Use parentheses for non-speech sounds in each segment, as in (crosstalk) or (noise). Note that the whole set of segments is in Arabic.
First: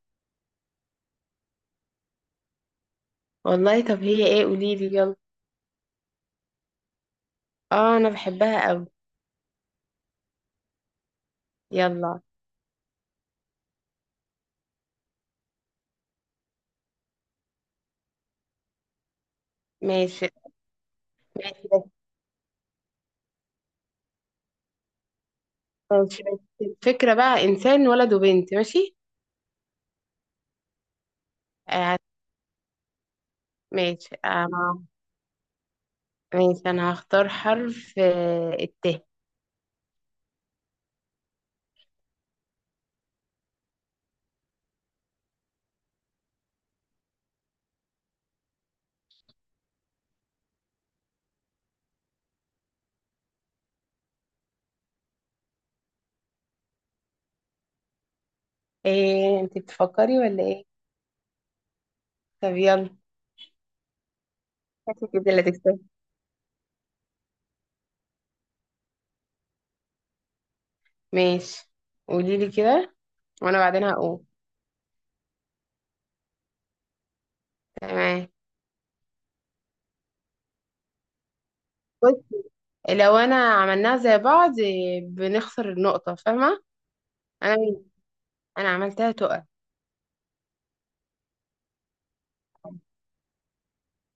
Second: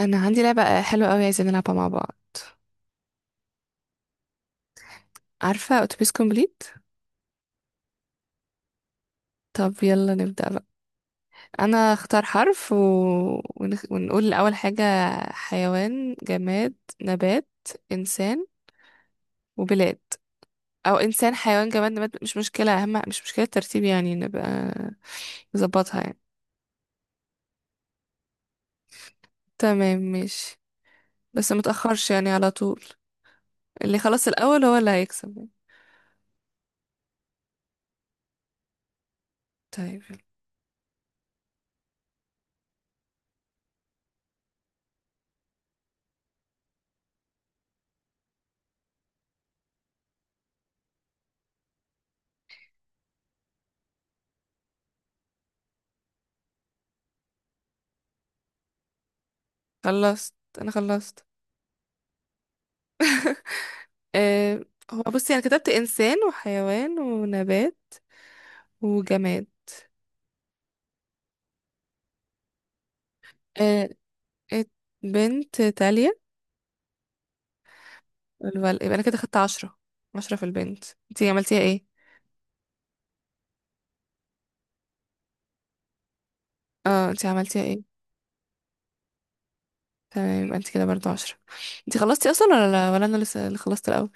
انا عندي لعبة حلوة قوي عايزين نلعبها مع بعض. والله، طب هي ايه؟ قولي لي، يلا. عارفة اتوبيس كومبليت؟ اه، انا بحبها قوي. طب يلا نبدأ بقى. انا يلا. اختار حرف ونقول اول حاجة: حيوان، جماد، نبات، انسان وبلاد، ماشي او انسان، حيوان، ماشي بس. جماد، نبات. مش مشكلة، اهم مش مشكلة الترتيب يعني، نبقى نظبطها يعني. ماشي بس الفكرة بقى انسان ولد وبنت، ماشي. تمام ماشي، بس آه، متأخرش يعني على طول. اللي ماشي. خلص آه، الاول هو اللي هيكسب يعني. ماشي، انا هختار حرف طيب يلا. ايه؟ انت بتفكري خلصت، ولا ايه؟ انا خلصت. طب يلا. (laughs) أه، هو شكلك كده بصي انا اللي كتبت هتكسبي. انسان وحيوان ونبات وجماد. ماشي، قولي لي كده وانا بعدين أه، هقول. ات- بنت تالية. تمام. يبقى انا كده خدت 10، 10 في البنت. انتي عملتيها ايه؟ بص، لو انا عملناها زي بعض بنخسر النقطة، فاهمة؟ اه، انتي انا عملتيها ايه؟ انا عملتها تقع. تمام، يبقى انتي كده برضو 10. انتي خلصتي اصلا ولا لا، ولا انا لسه اللي خلصت الاول؟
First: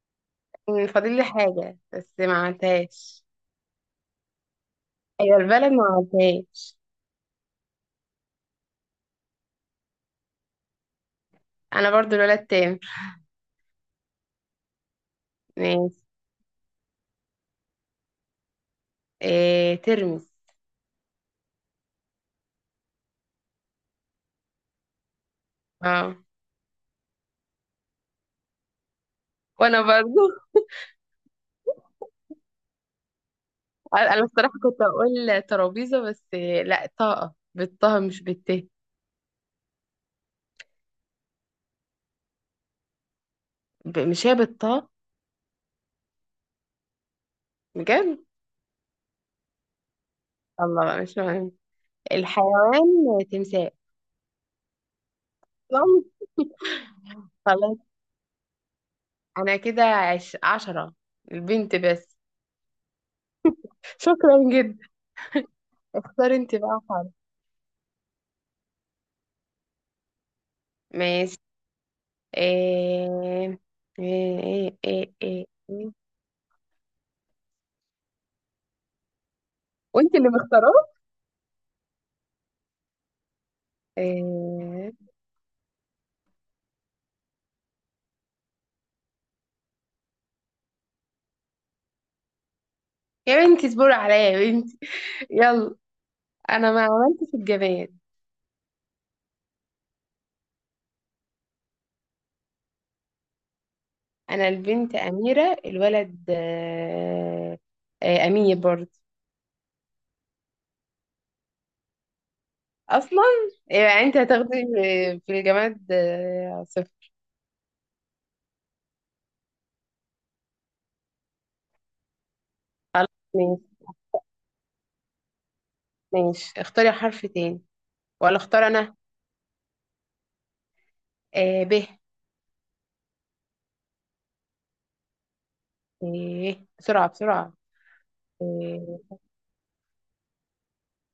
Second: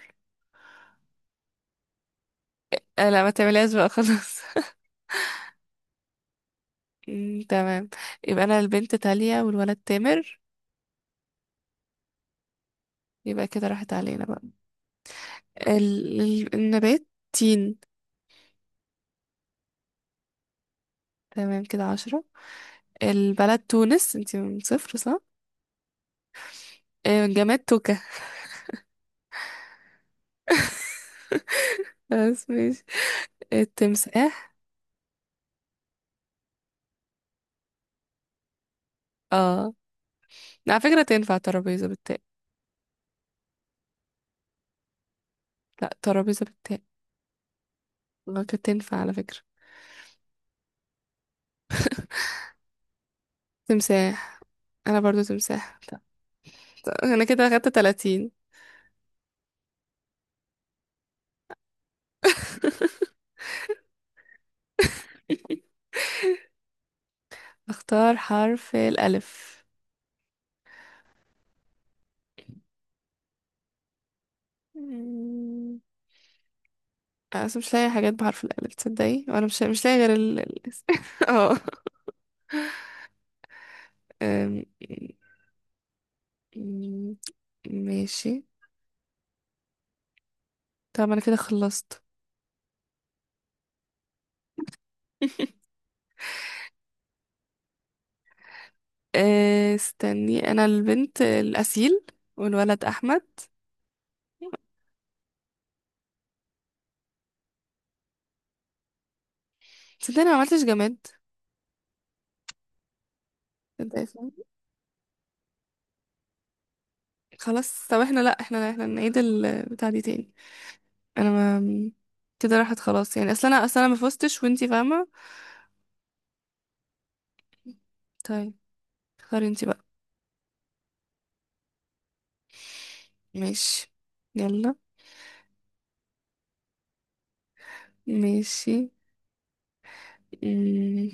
فاضل لي حاجة بس ما أه لا، عملتهاش. ما تعمليهاش بقى خلاص. (laughs) أيوة، البلد ما عملتهاش. تمام. يبقى انا البنت تالية والولد تامر. أنا برضو الولد تاني. يبقى كده راحت علينا بقى. ماشي. النبات تين. إيه؟ ترمس. تمام كده 10. البلد تونس، انتي من صفر صح؟ اه، جماد توكة. وأنا برضو. (laughs) بس ماشي. (laughs) أنا الصراحة التمساح. كنت أقول ترابيزة بس إيه، لا، طاقة بالطه مش بالت. اه، على فكرة تنفع ترابيزة بالتاء. مش هي بالطه؟ لا، ترابيزة بالتاء. بجد؟ كانت تنفع على فكرة. الله بقى، مش مهم. الحيوان تمساح. تمساح. انا برضو تمساح. طب، (laughs) انا (laughs) كده اخدت خلاص، 30. أنا كده عشرة، البنت بس. (laughs) شكرا جدا، اختار انت بقى حاجة. اختار حرف الالف. ماشي. إيه؟ إيه إيه إيه مم، إيه أنا أصلا مش لاقي حاجات بحرف الألف تصدقي، وأنا مش لاقي غير وانت اللي مختاراه؟ (laughs) اه. أم، إيه؟ مم، ماشي. طب أنا كده خلصت. يا بنتي اصبري عليا، يا بنتي. (laughs) (laughs) يلا، أنا ما عملتش الجماد. استني، انا البنت الاسيل والولد احمد. أنا البنت أميرة، الولد آه، أمير برضه. صدقني ما عملتش جماد. أصلا يعني صدقني أنت فاهم؟ هتاخدي في الجماد صفر. خلاص طب، احنا لا احنا احنا نعيد البتاع دي تاني. انا ما، كده راحت خلاص خلاص يعني، اصل ماشي. انا اصل انا ما فزتش وانتي فاهمه. ماشي، اختاري حرف تاني ولا طيب اختار أنا؟ اختاري انتي بقى. آه، ب. ماشي، يلا. إيه، بسرعة بسرعة. ماشي. إيه، مم.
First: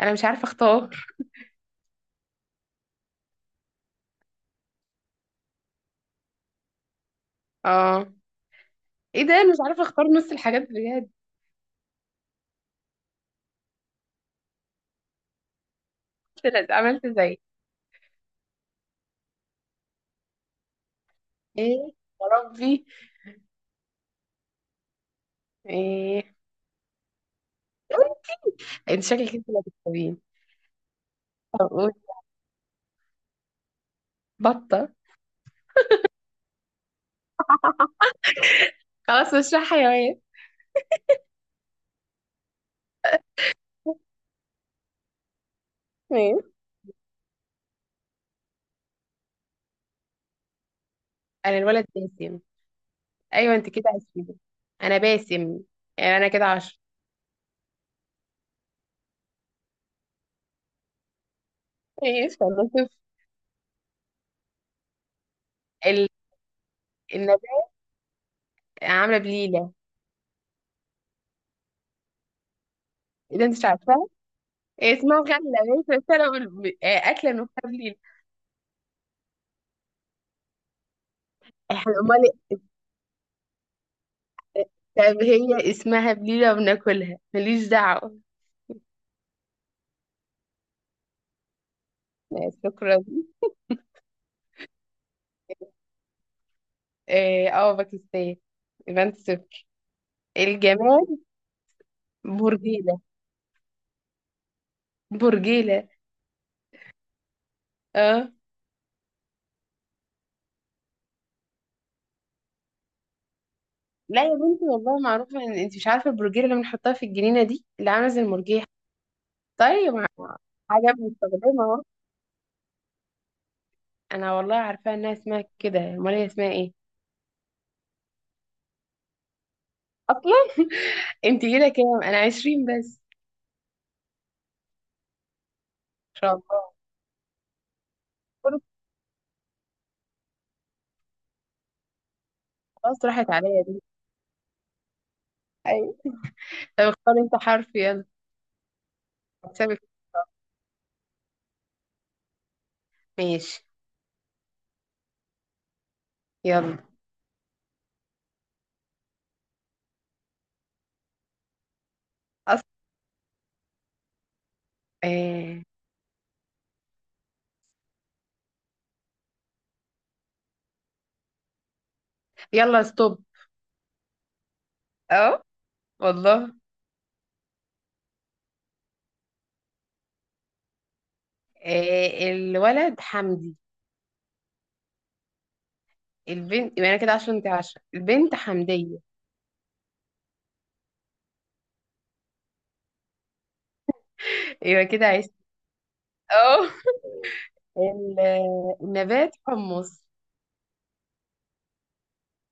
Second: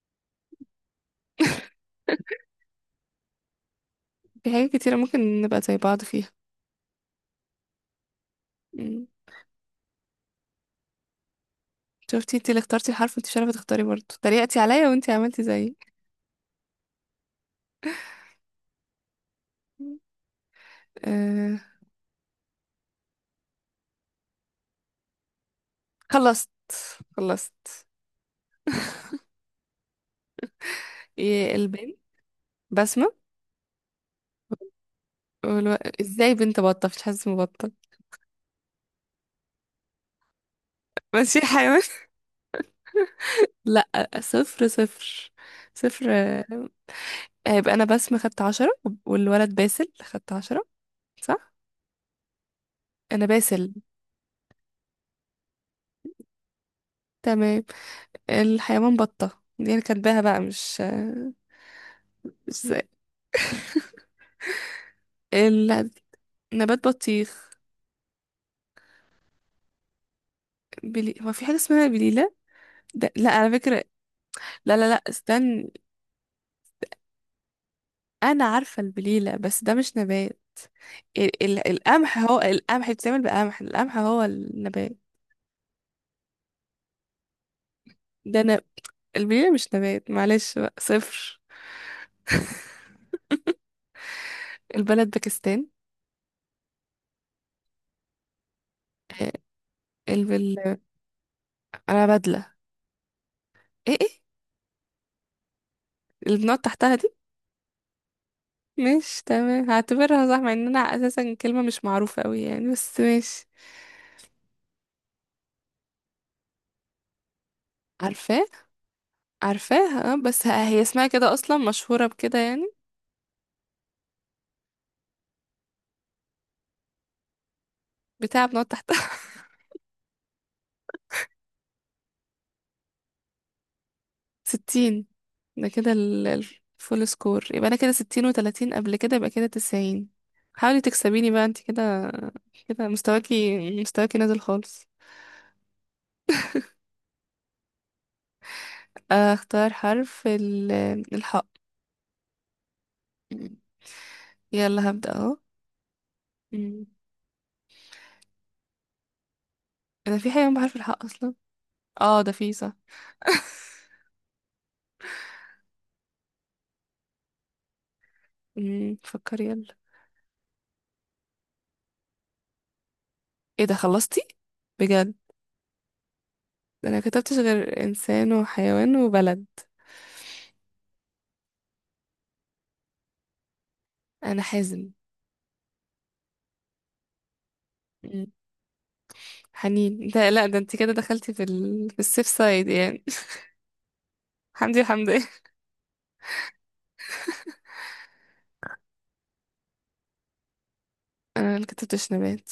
أنا مش عارفة اختار. في حاجات كتيره ممكن نبقى زي بعض فيها. اه، مم. ايه ده، انا مش عارفة اختار نص الحاجات بجد. شفتي، انتي اللي اخترتي الحرف وانتي مش عارفه تختاري، برضه تريقتي عليا وانتي عملتي زيي. طلعت عملت زي. أه. ايه، يا ربي. ايه؟ خلصت، خلصت. إيه؟ انت شكلك انت اللي هتكتبين. إيه طب قول. البنت؟ بسمة. بطة. والو... ازاي بنت بطة؟ مش حاسس مبطل. خلاص مش رايحة حيوان. ماشي حيوان. (laughs) لا، صفر، صفر، صفر. ماشي. هيبقى انا بسمة خدت 10 والولد باسل خدت 10، صح. انا الولد باسم. انا ايوه، انت باسل. كده عشرين. انا باسم، يعني انا كده عشرة. تمام. الحيوان بطة دي انا كاتباها بقى، مش آه، ايش، انا مش زي- صفر. ال- النبات بطيخ. النبات عاملة بليلة. هو في حاجة اسمها بليلة؟ لا ايه ده، على انت مش فكرة. عارفاها؟ لا لا إيه؟ لا اسمها غلة؟ استنى. ماشي، بس انا بقول اكلة نفسها بليلة. انا عارفة البليلة بس ده مش نبات. احنا القمح، امال؟ هو القمح بيتعمل بقمح، القمح هو النبات. طب هي اسمها بليلة وبناكلها، ماليش دعوة. ده نب... البليلة مش نبات، معلش بقى صفر. آه، شكرا. البلد باكستان. باكستان. يبقى انت آه، صفر. البل... الجمال. انا بدلة. برجيلة. ايه ايه برجيلة. اللي بنقعد تحتها دي؟ اه. مش تمام، هعتبرها صح مع ان انا اساسا كلمة مش معروفة قوي يعني بس ماشي. لا يا بنتي، والله معروفة، ان انت مش عارفة البرجيلة اللي بنحطها في الجنينة دي اللي عاملة زي عارفاه، المرجيحة. طيب، عارفاها آه، بس هي حاجة اسمها كده اصلا، بنستخدمها اهو. مشهورة بكده يعني. انا والله عارفاها انها اسمها كده، امال هي اسمها ايه بتاع بنقعد تحتها. اصلا؟ انت كده كام؟ انا عشرين بس. 60. ده كده ان شاء الله. الفول سكور. يبقى انا كده 60، كل. و30 قبل كده يبقى كده 90. حاولي تكسبيني بقى انت كده. كده خلاص، راحت عليا مستواكي دي. مستواكي نازل خالص. ايوه. طب اختار انت حرف، يلا، اختار هكسبك. حرف الحاء. ماشي، يلا هبدأ اهو. يلا. مم. انا في حيوان بحرف الحاء اصلا. اه ده في أص... صح. (laughs) آه. فكري يلا. يلا، ستوب. ايه ده خلصتي بجد؟ اهو، والله. ده انا كتبتش غير انسان وحيوان وبلد. آه، الولد حمدي. انا حازم. البنت، يبقى انا كده عشرة، انت عشرة، البنت حمدية. حنين، ده لا، ده انت كده دخلتي في في السيف سايد يعني. (laughs) حمدي يبقى كده حمدي عشت. اه. النبات حمص. انا اللي كتبتش نبات.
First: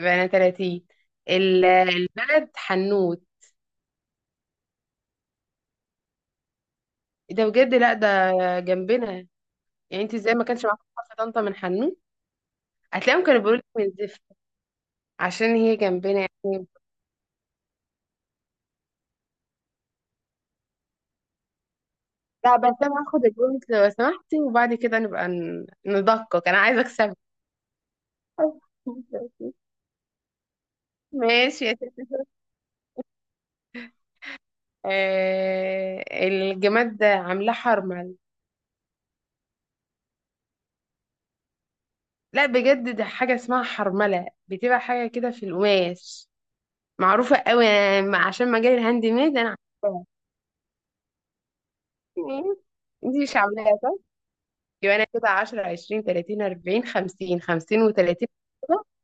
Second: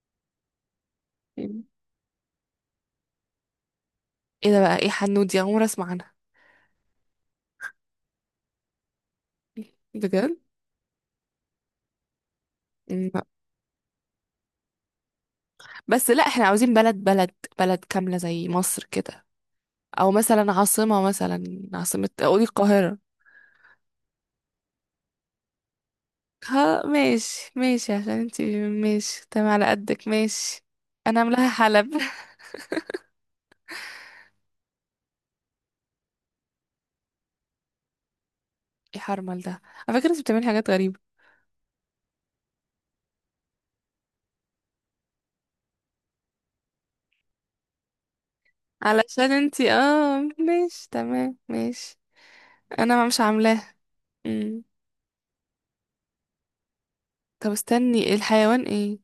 يبقى انا 30. الولد حنوت. ايه ده بقى، ايه حنود دي؟ عمري اسمع عنها إيه ده بجد؟ لا ده جنبنا يعني، انت ازاي بجد. ما كانش معاكم حرف طنطا من حنوت؟ مم. هتلاقيهم كانوا بيقولوا لك من زفت، عشان هي بس جنبنا لا، احنا يعني. عاوزين بلد، بلد كاملة زي مصر كده، او مثلا عاصمة، مثلا عاصمة قولي لا بس القاهرة. انا هاخد البوينت لو سمحتي وبعد كده نبقى ندقق، انا عايزه ها اكسب. ماشي ماشي، عشان انتي، ماشي تمام (laughs) على قدك ماشي. انا عاملاها ماشي يا. حلب. (laughs) آه، الجماد ده عاملاه حرمل. يا حرمل ده، على فكرة انتي بتعملي حاجات غريبة. لا بجد، ده حاجة اسمها حرملة، بتبقى حاجة كده في القماش، معروفة قوي عشان مجال الهاند علشان ميد أنا، انتي عارفاها. اه، ماشي تمام ماشي. (laughs) انا مش انتي مش عاملاها. عاملاها صح؟ يبقى أنا كده 10، 20، 30، 40، 50، طب استني، و30. الحيوان ايه؟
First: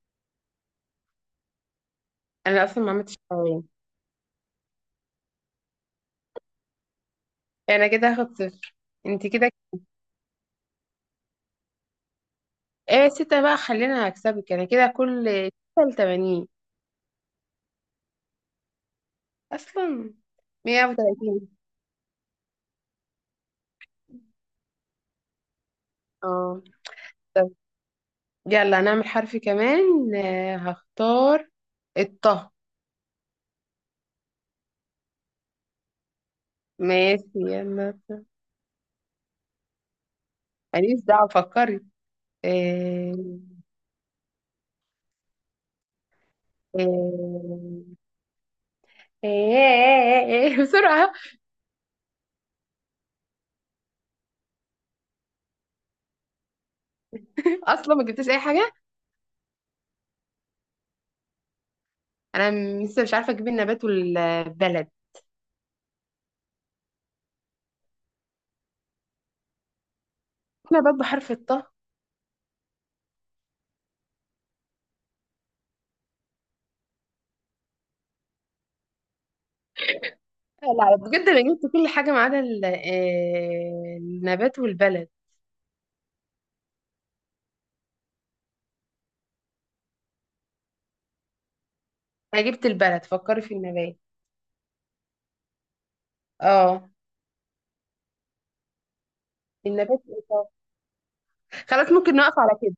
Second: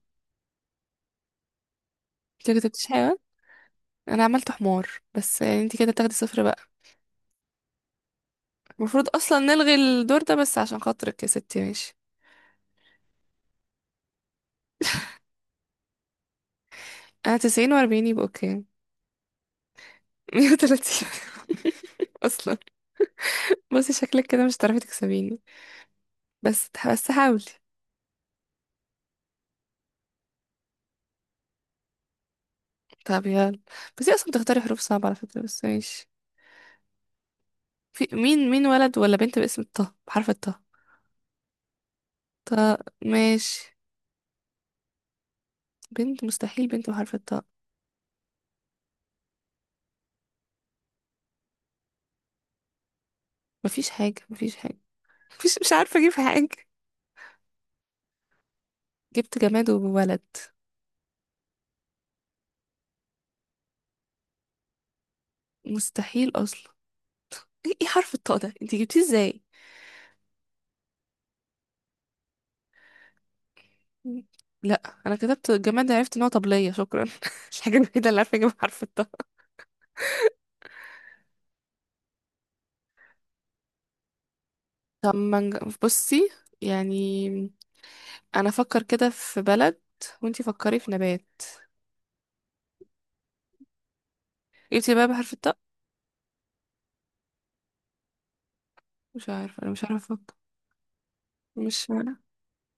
انت أنا أصلا كتبتيش ما حيوان. عملتش حاجة. انا عملت حمار بس، يعني انت كده تاخدي صفر بقى. أنا كده هاخد صفر. المفروض انتي اصلا كده، نلغي الدور ده بس عشان خاطرك يا ستي ماشي. ايه، ستة بقى، خلينا هكسبك أنا كده. كل ستة لتمانين. انا 90 و40 يبقى اوكي أصلا. مية مية وتلاتين وتلاتين. (laughs) اصلا. بصي شكلك كده مش هتعرفي تكسبيني. اه. بس حاولي. يلا، هنعمل حرف كمان. هختار الطه. طب يلا. بس هي اصلا بتختاري حروف صعبة على فكرة، بس ماشي. ماشي يلا. في مين ولد ولا بنت باسم الطه بحرف الطه؟ ماليش دعوة، فكري. طه، آه، ماشي. بنت مستحيل بنت بحرف الطه. آه، آه، (laughs) بسرعة. مفيش حاجة، مفيش حاجة. مفيش، مش عارفة اجيب حاجة. أصلا ما جبتش أي حاجة. جبت جماد وولد. أنا لسه مش عارفة أجيب النبات والبلد. مستحيل اصلا. ايه إيه حرف الطاء ده انتي جبتيه ازاي؟ نبات بحرف الطه. لا انا كتبت جماد، عرفت ان هو طبلية، شكرا. (laughs) الحاجة الوحيدة اللي عارفة اجيب حرف الطاء. لا بجد أنا جبت كل حاجة ما عدا النبات والبلد. طب ما نج- بصي، يعني انا افكر كده في بلد وانتي فكري في نبات. أنا جبت البلد، فكري في النبات. جبتي بقى بحرف الطاء؟ اه، مش عارفة، انا مش النبات عارفة إيه افكر. طب؟ مش خلاص، عارفة. ممكن نقف على كده.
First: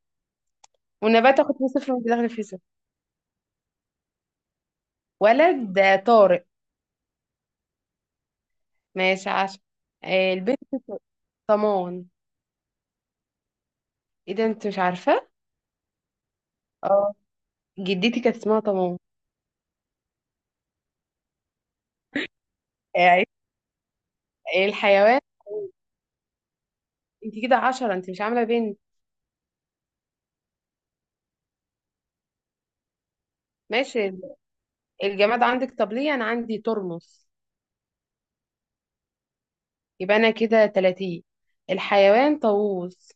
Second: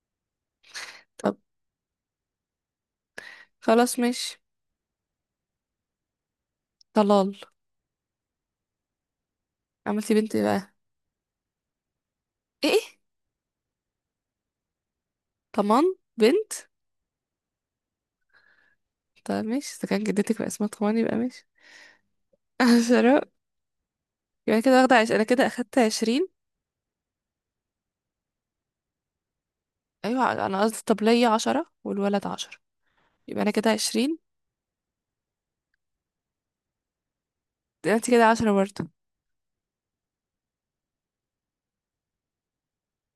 طب والنبات آخد فيه صفر، وأنت داخل فيه صفر. خلاص ماشي. ولد طارق. طلال. ماشي عشان. عملتي آه، بنت إيه بقى؟ البنت طمان. ايه إيه؟ ايه ده، انت مش عارفة؟ طمان؟ بنت؟ اه، جدتي كانت اسمها طمان. طب ماشي، اذا كان جدتك بقى اسمها طمان يبقى ماشي. (laughs) آه، شراء. يبقى كده الحيوان. انا كده اخدت 20. انت كده عشرة، انت مش عاملة بنت. ايوه انا قصدي، طب ليا 10 والولد 10 يبقى انا كده ماشي. 20. الجماد عندك؟ طب ليه، انا عندي ترمس. انت كده 10 برضه. يبقى انا كده تلاتين. الحيوان طاووس.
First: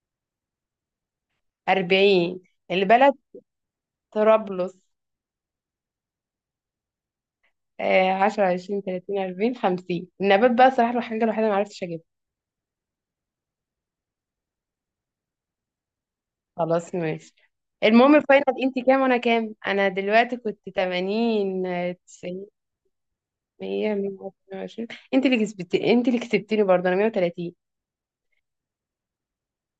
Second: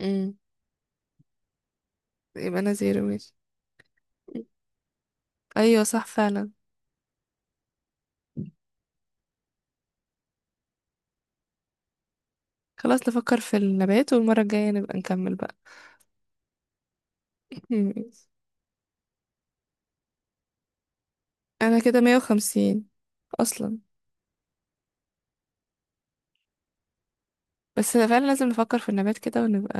امم. اربعين. يبقى انا زيرو البلد ماشي. طرابلس. ايوه صح فعلا. آه، عشرة، عشرين، تلاتين، أربعين، خمسين. النبات بقى صراحة الحاجة الوحيدة معرفتش أجيبها. خلاص نفكر في النبات والمرة الجاية نبقى نكمل بقى. خلاص ماشي. (laughs) المهم ماشي. الفاينل، انت كام وانا كام؟ انا دلوقتي كنت 80، انا كده مية 90، وخمسين اصلا. 100، 120. انت اللي كسبتي، انت اللي كسبتيني برضه، انا 130. بس فعلا لازم نفكر في النبات كده، ونبقى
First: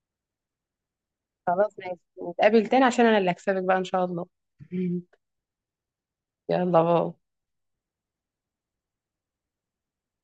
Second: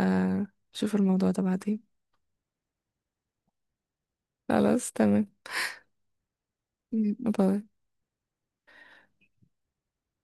نشوف الموضوع ده خلاص بعدين. ماشي، نتقابل تاني عشان انا اللي هكسبك بقى ان شاء الله. خلاص (laughs) تمام. يلا، مم. باي. باي.